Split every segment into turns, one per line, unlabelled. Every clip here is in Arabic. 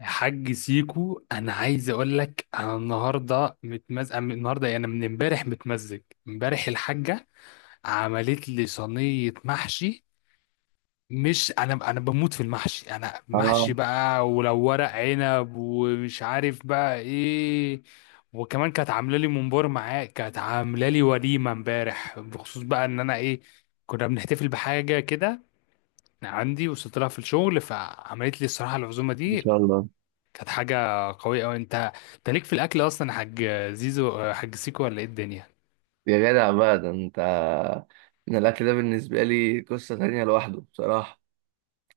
يا حاج سيكو، انا عايز اقول لك انا النهارده متمزج. أنا النهارده يعني من امبارح متمزج. امبارح الحاجه عملت لي صينيه محشي. مش انا بموت في المحشي، انا
اه.
محشي بقى ولو ورق عنب ومش عارف بقى ايه. وكمان كانت عامله لي ممبار معاه، كانت عامله لي وليمه امبارح بخصوص بقى ان انا ايه، كنا بنحتفل بحاجه كده عندي وصلت لها في الشغل، فعملت لي الصراحه العزومه
ما
دي.
شاء الله،
كانت حاجة قوية أوي. أنت ليك في الأكل أصلا يا حاج زيزو، حاج سيكو، ولا إيه الدنيا؟
يا جدع بقى، ده انت، ان الاكل ده بالنسبه لي قصه تانية لوحده بصراحه.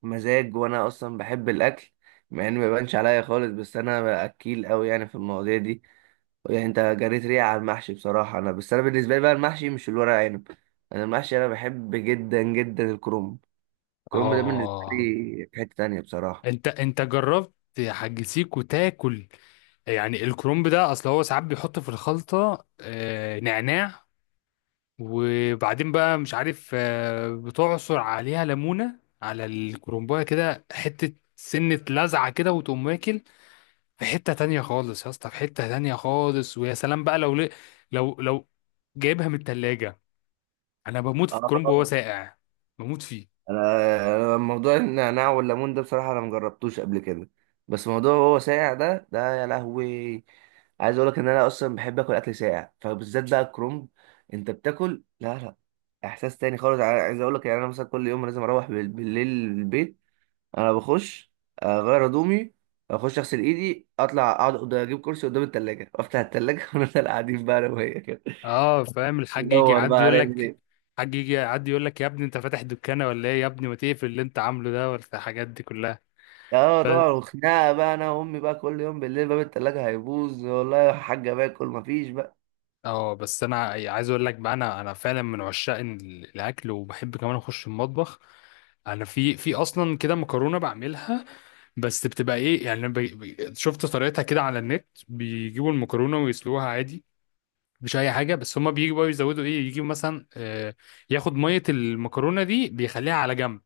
مزاج، وانا اصلا بحب الاكل، مع انه ما يبانش عليا خالص، بس انا اكيل قوي يعني في المواضيع دي. يعني انت جريت ريقي على المحشي بصراحه، انا بس انا بالنسبه لي بقى المحشي مش الورق عنب. انا المحشي، انا بحب جدا جدا الكرنب. الكرنب ده بالنسبه لي
آه،
في حته تانية بصراحه.
أنت جربت يا حاج سيكو تاكل يعني الكرنب ده؟ أصل هو ساعات بيحط في الخلطة نعناع، وبعدين بقى مش عارف بتعصر عليها ليمونة على الكرنباية كده حتة سنة لزعة كده وتقوم واكل. في حتة تانية خالص يا اسطى، في حتة تانية خالص. ويا سلام بقى لو لو جايبها من التلاجة، انا بموت في الكرنب وهو
اه.
ساقع، بموت فيه.
انا موضوع النعناع والليمون ده بصراحه انا مجربتوش قبل كده. بس موضوع هو ساقع ده، يا لهوي. عايز اقول لك ان انا اصلا بحب اكل اكل ساقع، فبالذات بقى الكرنب. انت بتاكل، لا، لا، احساس تاني خالص. عايز اقول لك يعني انا مثلا كل يوم لازم اروح بالليل البيت. انا بخش، اغير هدومي، اخش اغسل ايدي، اطلع اقعد اجيب كرسي قدام التلاجة وافتح التلاجة ونفضل قاعدين بقى انا وهي كده.
اه، فاهم، الحاج يجي
ندور بقى
يعدي يقول
هنعمل
لك،
ايه.
الحاج يجي يعدي يقول لك يا ابني انت فاتح دكانه ولا ايه، يا ابني ما تقفل اللي انت عامله ده ولا الحاجات دي كلها.
اه
بس
طبعا، وخناقه بقى انا وامي بقى كل يوم بالليل. باب التلاجة هيبوظ والله يا حاجه، باكل مفيش بقى.
اه، بس انا يعني عايز اقول لك بقى، انا فعلا من عشاق الاكل، وبحب كمان اخش المطبخ. انا في اصلا كده مكرونه بعملها، بس بتبقى ايه يعني شفت طريقتها كده على النت، بيجيبوا المكرونه ويسلوها عادي، مش اي حاجه. بس هما بيجوا بقى يزودوا ايه، يجيبوا مثلا ياخد ميه المكرونه دي بيخليها على جنب،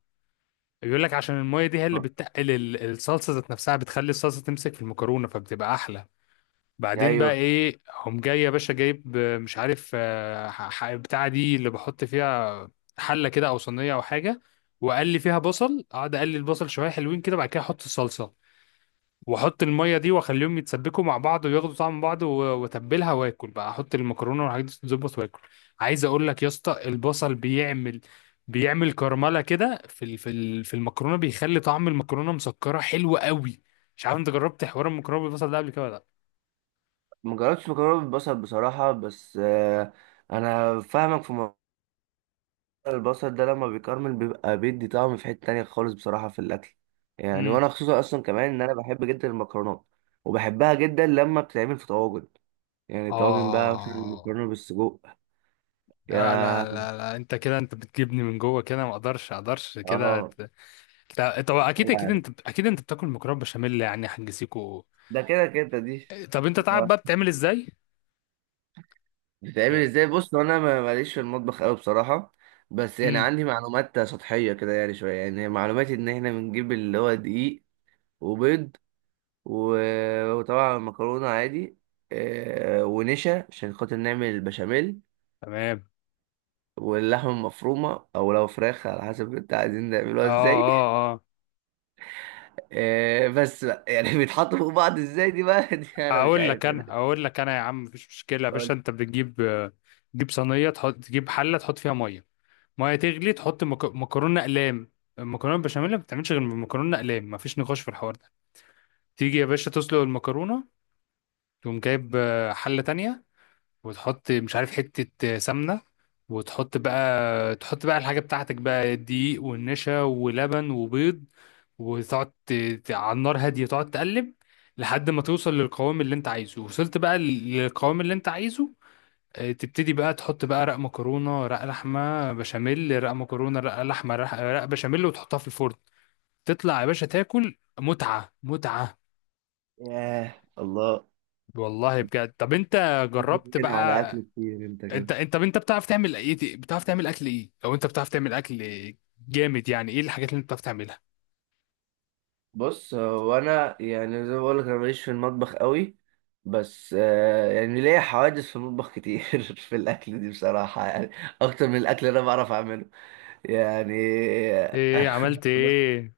بيقول لك عشان الميه دي هي اللي
آه.
بتتقل الصلصه ذات نفسها، بتخلي الصلصه تمسك في المكرونه فبتبقى احلى. بعدين بقى
ايوه،
ايه، هم جاي يا باشا جايب مش عارف بتاع دي اللي بحط فيها، حله كده او صينيه او حاجه، وقلي فيها بصل، اقعد اقلي البصل شويه حلوين كده، بعد كده احط الصلصه، واحط الميه دي، واخليهم يتسبكوا مع بعض وياخدوا طعم بعض، واتبلها، واكل بقى احط المكرونه والحاجات دي تتظبط واكل. عايز اقول لك يا اسطى، البصل بيعمل، بيعمل كرمله كده في في المكرونه، بيخلي طعم المكرونه مسكره حلو قوي. مش عارف انت جربت حوار المكرونه بالبصل ده قبل كده ولا لا؟
ما جربتش مكرونه بالبصل بصراحه، بس انا فاهمك في موضوع. البصل ده لما بيكرمل بيبقى بيدي طعم في حته تانية خالص بصراحه في الاكل. يعني
امم
وانا خصوصا اصلا كمان ان انا بحب جدا المكرونات، وبحبها جدا لما بتتعمل في طواجن، يعني طواجن بقى مثلا
اه،
مكرونه بالسجق.
لا لا
يا،
لا لا انت كده، انت بتجيبني من جوه كده، ما اقدرش كده
اه،
طب اكيد
لا، لا.
انت، اكيد انت بتاكل مكرونه بشاميل يعني هنجسيكوا.
ده كده كده دي.
طب انت تعرف بقى بتعمل ازاي؟
بتعمل ازاي؟ بص، هو انا ماليش في المطبخ قوي بصراحه. بس يعني
امم،
عندي معلومات سطحيه كده، يعني شويه، يعني معلوماتي ان احنا بنجيب اللي هو دقيق، وبيض و- وطبعا مكرونه عادي، ونشا عشان خاطر نعمل البشاميل،
تمام.
واللحمه المفرومه او لو فراخ على حسب انت عايزين
اه
نعملوها ازاي.
اه اه،
بس بقى يعني بيتحطوا فوق بعض ازاي دي بقى، دي انا مش
اقول لك
عارف
انا،
يعني.
اقول لك انا يا عم، مفيش مشكله يا باشا،
قول-
انت بتجيب تجيب صينيه، تحط، تجيب حله، تحط فيها ميه، ميه تغلي، تحط مكرونه اقلام. المكرونه البشاميل ما بتعملش غير من مكرونه اقلام، مفيش نقاش في الحوار ده. تيجي يا باشا تسلق المكرونه، تقوم جايب حله تانية، وتحط مش عارف حتة سمنة، وتحط بقى، تحط بقى الحاجة بتاعتك بقى، دقيق والنشا ولبن وبيض، وتقعد على النار هادية تقعد تقلب لحد ما توصل للقوام اللي انت عايزه. وصلت بقى للقوام اللي انت عايزه، تبتدي بقى تحط بقى رق مكرونة رق لحمة بشاميل رق مكرونة رق لحمة رق بشاميل، وتحطها في الفرن، تطلع يا باشا تاكل متعة متعة.
ياه الله!
والله بجد. طب انت
بتتكلم
جربت
هنا على اكل
بقى؟
كتير انت
انت
كده.
انت طب انت بتعرف تعمل ايه، بتعرف تعمل اكل ايه؟ لو انت بتعرف تعمل اكل جامد يعني، ايه الحاجات اللي انت بتعرف تعملها؟
بص، هو انا يعني زي ما بقولك انا ماليش في المطبخ قوي، بس يعني ليا حوادث في المطبخ كتير في الاكل دي بصراحه يعني، اكتر من الاكل اللي انا بعرف اعمله يعني.
ايه، عملت ايه؟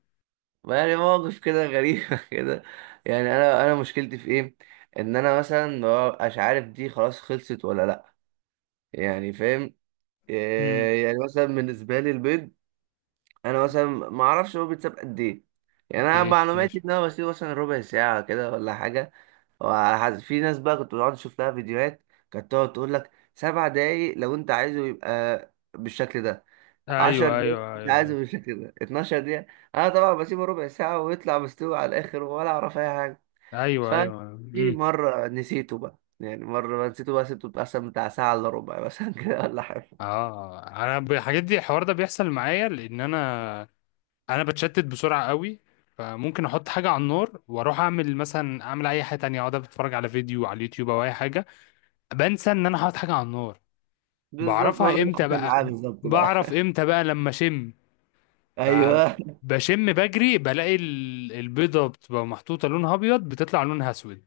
ما يعني مواقف كده غريبه، كده. يعني انا مشكلتي في ايه، ان انا مثلا ما ببقاش عارف دي خلاص خلصت ولا لا، يعني فاهم.
امم،
يعني مثلا بالنسبه لي البيض، انا مثلا ما اعرفش هو بيتساب قد ايه. يعني انا
اوكي
معلوماتي
ماشي.
ان انا بسيبه مثلا ربع ساعه كده ولا حاجه، وعلى حسب، في ناس بقى كنت بقعد اشوف لها فيديوهات، كانت تقعد تقول لك 7 دقايق لو انت عايزه يبقى بالشكل ده، عشر
ايوه ايوه
دقايق انت عايزه
ايوه.
بالشكل ده، 12 دقيقه. انا طبعا بسيبه ربع ساعه ويطلع مستوي على الاخر ولا اعرف اي حاجه.
ايوه ايوه.
ففي
امم.
مره نسيته بقى، يعني مرة بقى نسيته بقى، سبته مثلا بتاع ساعة إلا ربع مثلا كده ولا حاجة.
اه، الحاجات دي، الحوار ده بيحصل معايا لان انا، انا بتشتت بسرعه قوي، فممكن احط حاجه على النار واروح اعمل مثلا، اعمل اي حاجه تانية، اقعد اتفرج على فيديو على اليوتيوب او اي حاجه، بنسى ان انا حاطط حاجه على النار.
بالظبط، هو ده
بعرفها
اللي
امتى
حصل
بقى،
معايا بالظبط بقى.
بعرف امتى بقى، لما اشم،
أيوه،
فبشم بجري بلاقي البيضة بتبقى محطوطة لونها أبيض بتطلع لونها أسود،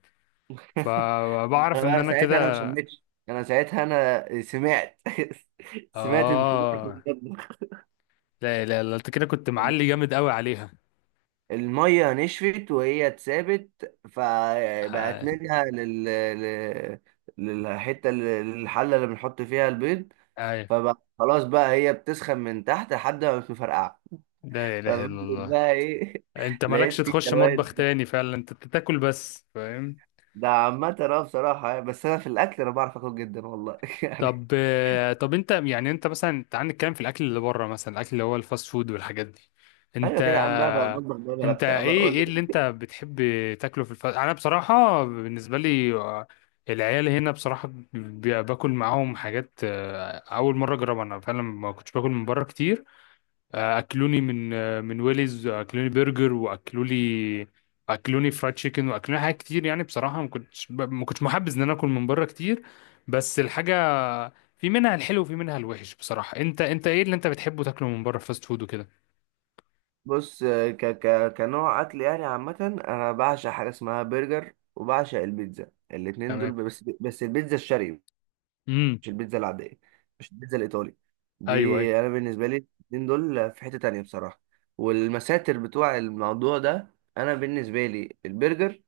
انا
فبعرف إن
بقى
أنا
ساعتها انا ما
كده.
شميتش، انا ساعتها انا سمعت سمعت انفجار في
آه،
المطبخ.
لا أنت كده، كنت معلي جامد قوي عليها.
الميه نشفت وهي اتسابت فبقت
آه،
منها للحته، الحله اللي بنحط فيها البيض.
أيوه.
فبقى خلاص بقى هي بتسخن من تحت لحد ما مش مفرقعه.
لا إله إلا
ففضلت
الله.
بقى ايه
أنت مالكش
لقيت في
تخش مطبخ
سواد بقى.
تاني فعلا، أنت بتاكل بس، فاهم؟
ده عامة بصراحة يعني، بس أنا في الأكل أنا بعرف آكل جدا والله، يعني.
طب طب انت يعني، انت مثلا تعال نتكلم في الاكل اللي بره، مثلا الاكل اللي هو الفاست فود والحاجات دي. انت،
أيوة كده يا عم بقى بطبخ بقى بلا
انت
بتاع
ايه ايه اللي
بقول.
انت بتحب تاكله في الفاست؟ انا بصراحه بالنسبه لي العيال هنا بصراحه باكل معاهم حاجات اول مره اجربها. انا فعلا ما كنتش باكل من بره كتير، اكلوني من من ويليز، اكلوني برجر، واكلولي اكلوني فرايد تشيكن، واكلوني حاجات كتير. يعني بصراحه ما كنتش محبذ ان انا اكل من بره كتير، بس الحاجه في منها الحلو وفي منها الوحش بصراحه. انت، انت ايه اللي انت بتحبه تاكله من بره فاست فود وكده؟
بص، ك ك كنوع اكل يعني عامه، انا بعشق حاجه اسمها برجر وبعشق البيتزا، الاتنين
تمام.
دول، بس البيتزا الشرقي،
امم.
مش البيتزا العاديه، مش البيتزا الايطالي دي.
ايوه ايوه.
انا بالنسبه لي الاتنين دول في حته تانية بصراحه. والمساتر بتوع الموضوع ده، انا بالنسبه لي البرجر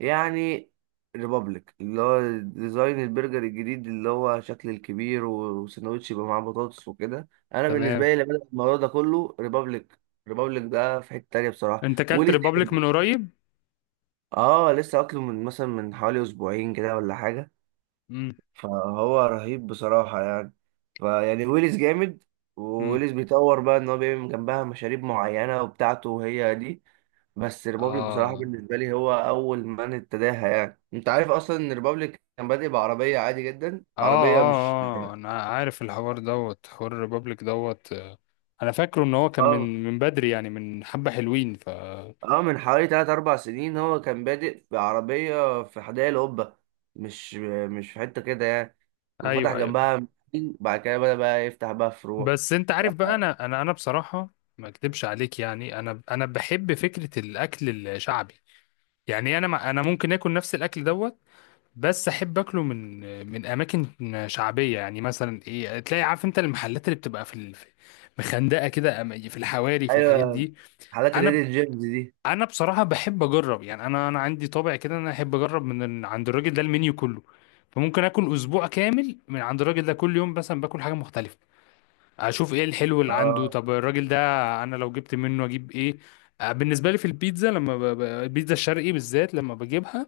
يعني ريبابليك، اللي هو ديزاين البرجر الجديد اللي هو شكل الكبير وسندوتش يبقى معاه بطاطس وكده. انا بالنسبه
تمام.
لي لما بدأ الموضوع ده كله ريبابليك، ريبابليك ده في حته تانيه بصراحه
انت اكلت
ولسه
ريبابليك
حلو.
من قريب؟
اه، لسه اكله من، مثلا، من حوالي اسبوعين كده ولا حاجه.
امم.
فهو رهيب بصراحه يعني. فيعني ويليز جامد،
امم.
وويليز بيطور بقى ان هو بيعمل جنبها مشاريب معينه وبتاعته وهي دي. بس ريبابليك بصراحة
اه
بالنسبة لي هو أول من ابتداها. يعني أنت عارف أصلا إن ريبابليك كان بادئ بعربية عادي جدا،
اه
عربية مش...
اه اه، انا عارف الحوار دوت، حوار الريبابليك دوت، انا فاكره ان هو كان
آه
من من بدري، يعني من حبة حلوين. ف
من حوالي 3 4 سنين هو كان بادئ بعربية في حدائق القبة، مش مش في حتة كده يعني. وفتح
ايوه ايوه.
جنبها محل، بعد كده بدأ بقى يفتح بقى فروع.
بس انت
ف-
عارف بقى، انا انا بصراحة ما اكدبش عليك، يعني انا بحب فكرة الاكل الشعبي. يعني انا، ما انا ممكن اكل نفس الاكل دوت، بس احب اكله من من اماكن شعبية يعني. مثلا ايه، تلاقي عارف انت، المحلات اللي بتبقى في مخندقة كده، في الحواري في الحاجات
أيوه،
دي.
حالات
انا
الهيدن جيمز دي.
انا بصراحه بحب اجرب، يعني انا عندي طابع كده ان انا احب اجرب من عند الراجل ده المنيو كله، فممكن اكل اسبوع كامل من عند الراجل ده، كل يوم مثلا باكل حاجه مختلفه، اشوف ايه الحلو اللي عنده.
آه
طب الراجل ده انا لو جبت منه اجيب ايه؟ بالنسبه لي في البيتزا، لما البيتزا الشرقي بالذات لما بجيبها،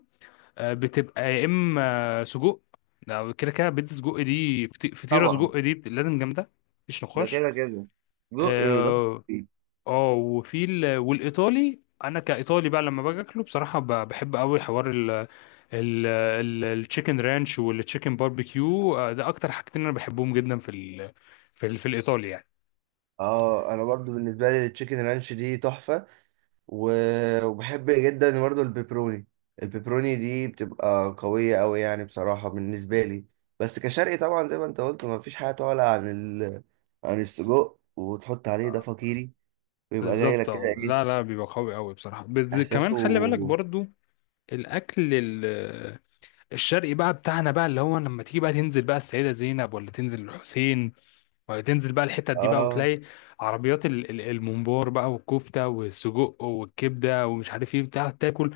بتبقى يا اما سجق، ده كده كده بيتزا سجق دي، فطيره
طبعا،
سجق دي لازم جامده، مفيش
ده
نقاش.
كده كده، جو إيه ده؟
آه، اه. وفي والايطالي، انا كايطالي بقى لما باجي اكله بصراحه، بحب قوي حوار ال التشيكن رانش والتشيكن باربيكيو، ده اكتر حاجتين انا بحبهم جدا في ال في, ال في الايطالي يعني.
أنا برضو بالنسبة لي التشيكن رانش دي تحفة، و- وبحب جدا برضه البيبروني. البيبروني دي بتبقى قوية أوي يعني بصراحة بالنسبة لي. بس كشرقي طبعا زي ما انت قلت، مفيش حاجة تعلى عن ال... عن السجق وتحط عليه ده فقيري، ويبقى جاي
بالظبط.
لك كده
اه، لا
ايه
لا، بيبقى قوي قوي بصراحه. بس
احساسه.
كمان خلي بالك برضو الاكل الشرقي بقى بتاعنا بقى، اللي هو لما تيجي بقى تنزل بقى السيده زينب، ولا تنزل الحسين، وتنزل بقى الحتت دي بقى،
اه،
وتلاقي عربيات الممبار بقى، والكفتة والسجق والكبدة ومش عارف ايه بتاع تاكل.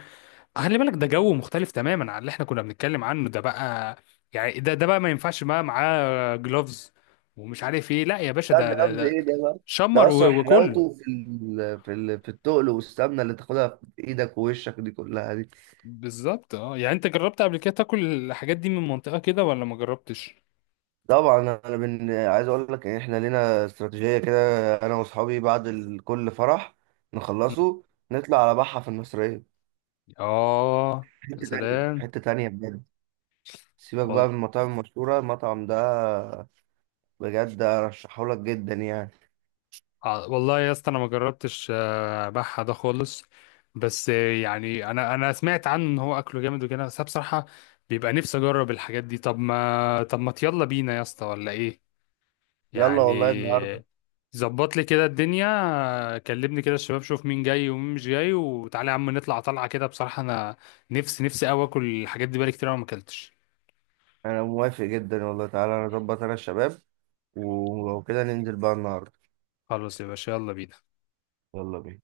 خلي بالك ده جو مختلف تماما عن اللي احنا كنا بنتكلم عنه ده بقى. يعني ده ده بقى ما ينفعش بقى معاه جلوفز ومش عارف ايه. لا يا باشا،
لا، ده لفظ
ده
ايه ده بقى.
شمر
ده اصلا
وكل.
حلاوته في التقل والسمنة اللي تاخدها في ايدك ووشك دي كلها دي.
بالظبط. اه، يعني انت جربت قبل كده تاكل الحاجات دي من منطقة كده ولا ما جربتش؟
طبعا، انا عايز اقول لك ان احنا لينا استراتيجيه كده، انا واصحابي بعد كل فرح نخلصه نطلع على بحه في المصريه.
اه. يا
حته تانية،
سلام.
حته تانية بجد. سيبك
والله.
بقى من المطاعم المشهوره، المطعم ده بجد ارشحه لك جدا يعني.
والله يا اسطى، انا ما جربتش بحة ده خالص، بس يعني انا سمعت عنه ان هو اكله جامد وكده، بس أنا بصراحة بيبقى نفسي اجرب الحاجات دي. طب ما، طب ما يلا بينا يا اسطى ولا ايه
يلا
يعني؟
والله النهارده.
ظبط لي كده الدنيا، كلمني كده الشباب، شوف مين جاي ومين مش جاي، وتعالى يا عم نطلع طلعة كده. بصراحة انا نفسي، نفسي قوي اكل الحاجات دي، بقالي كتير أوي ما اكلتش.
انا موافق جدا والله، تعالى انا اظبط انا الشباب، ولو كده ننزل بقى النهارده.
خلاص يا باشا، يلا بينا.
يلا بينا.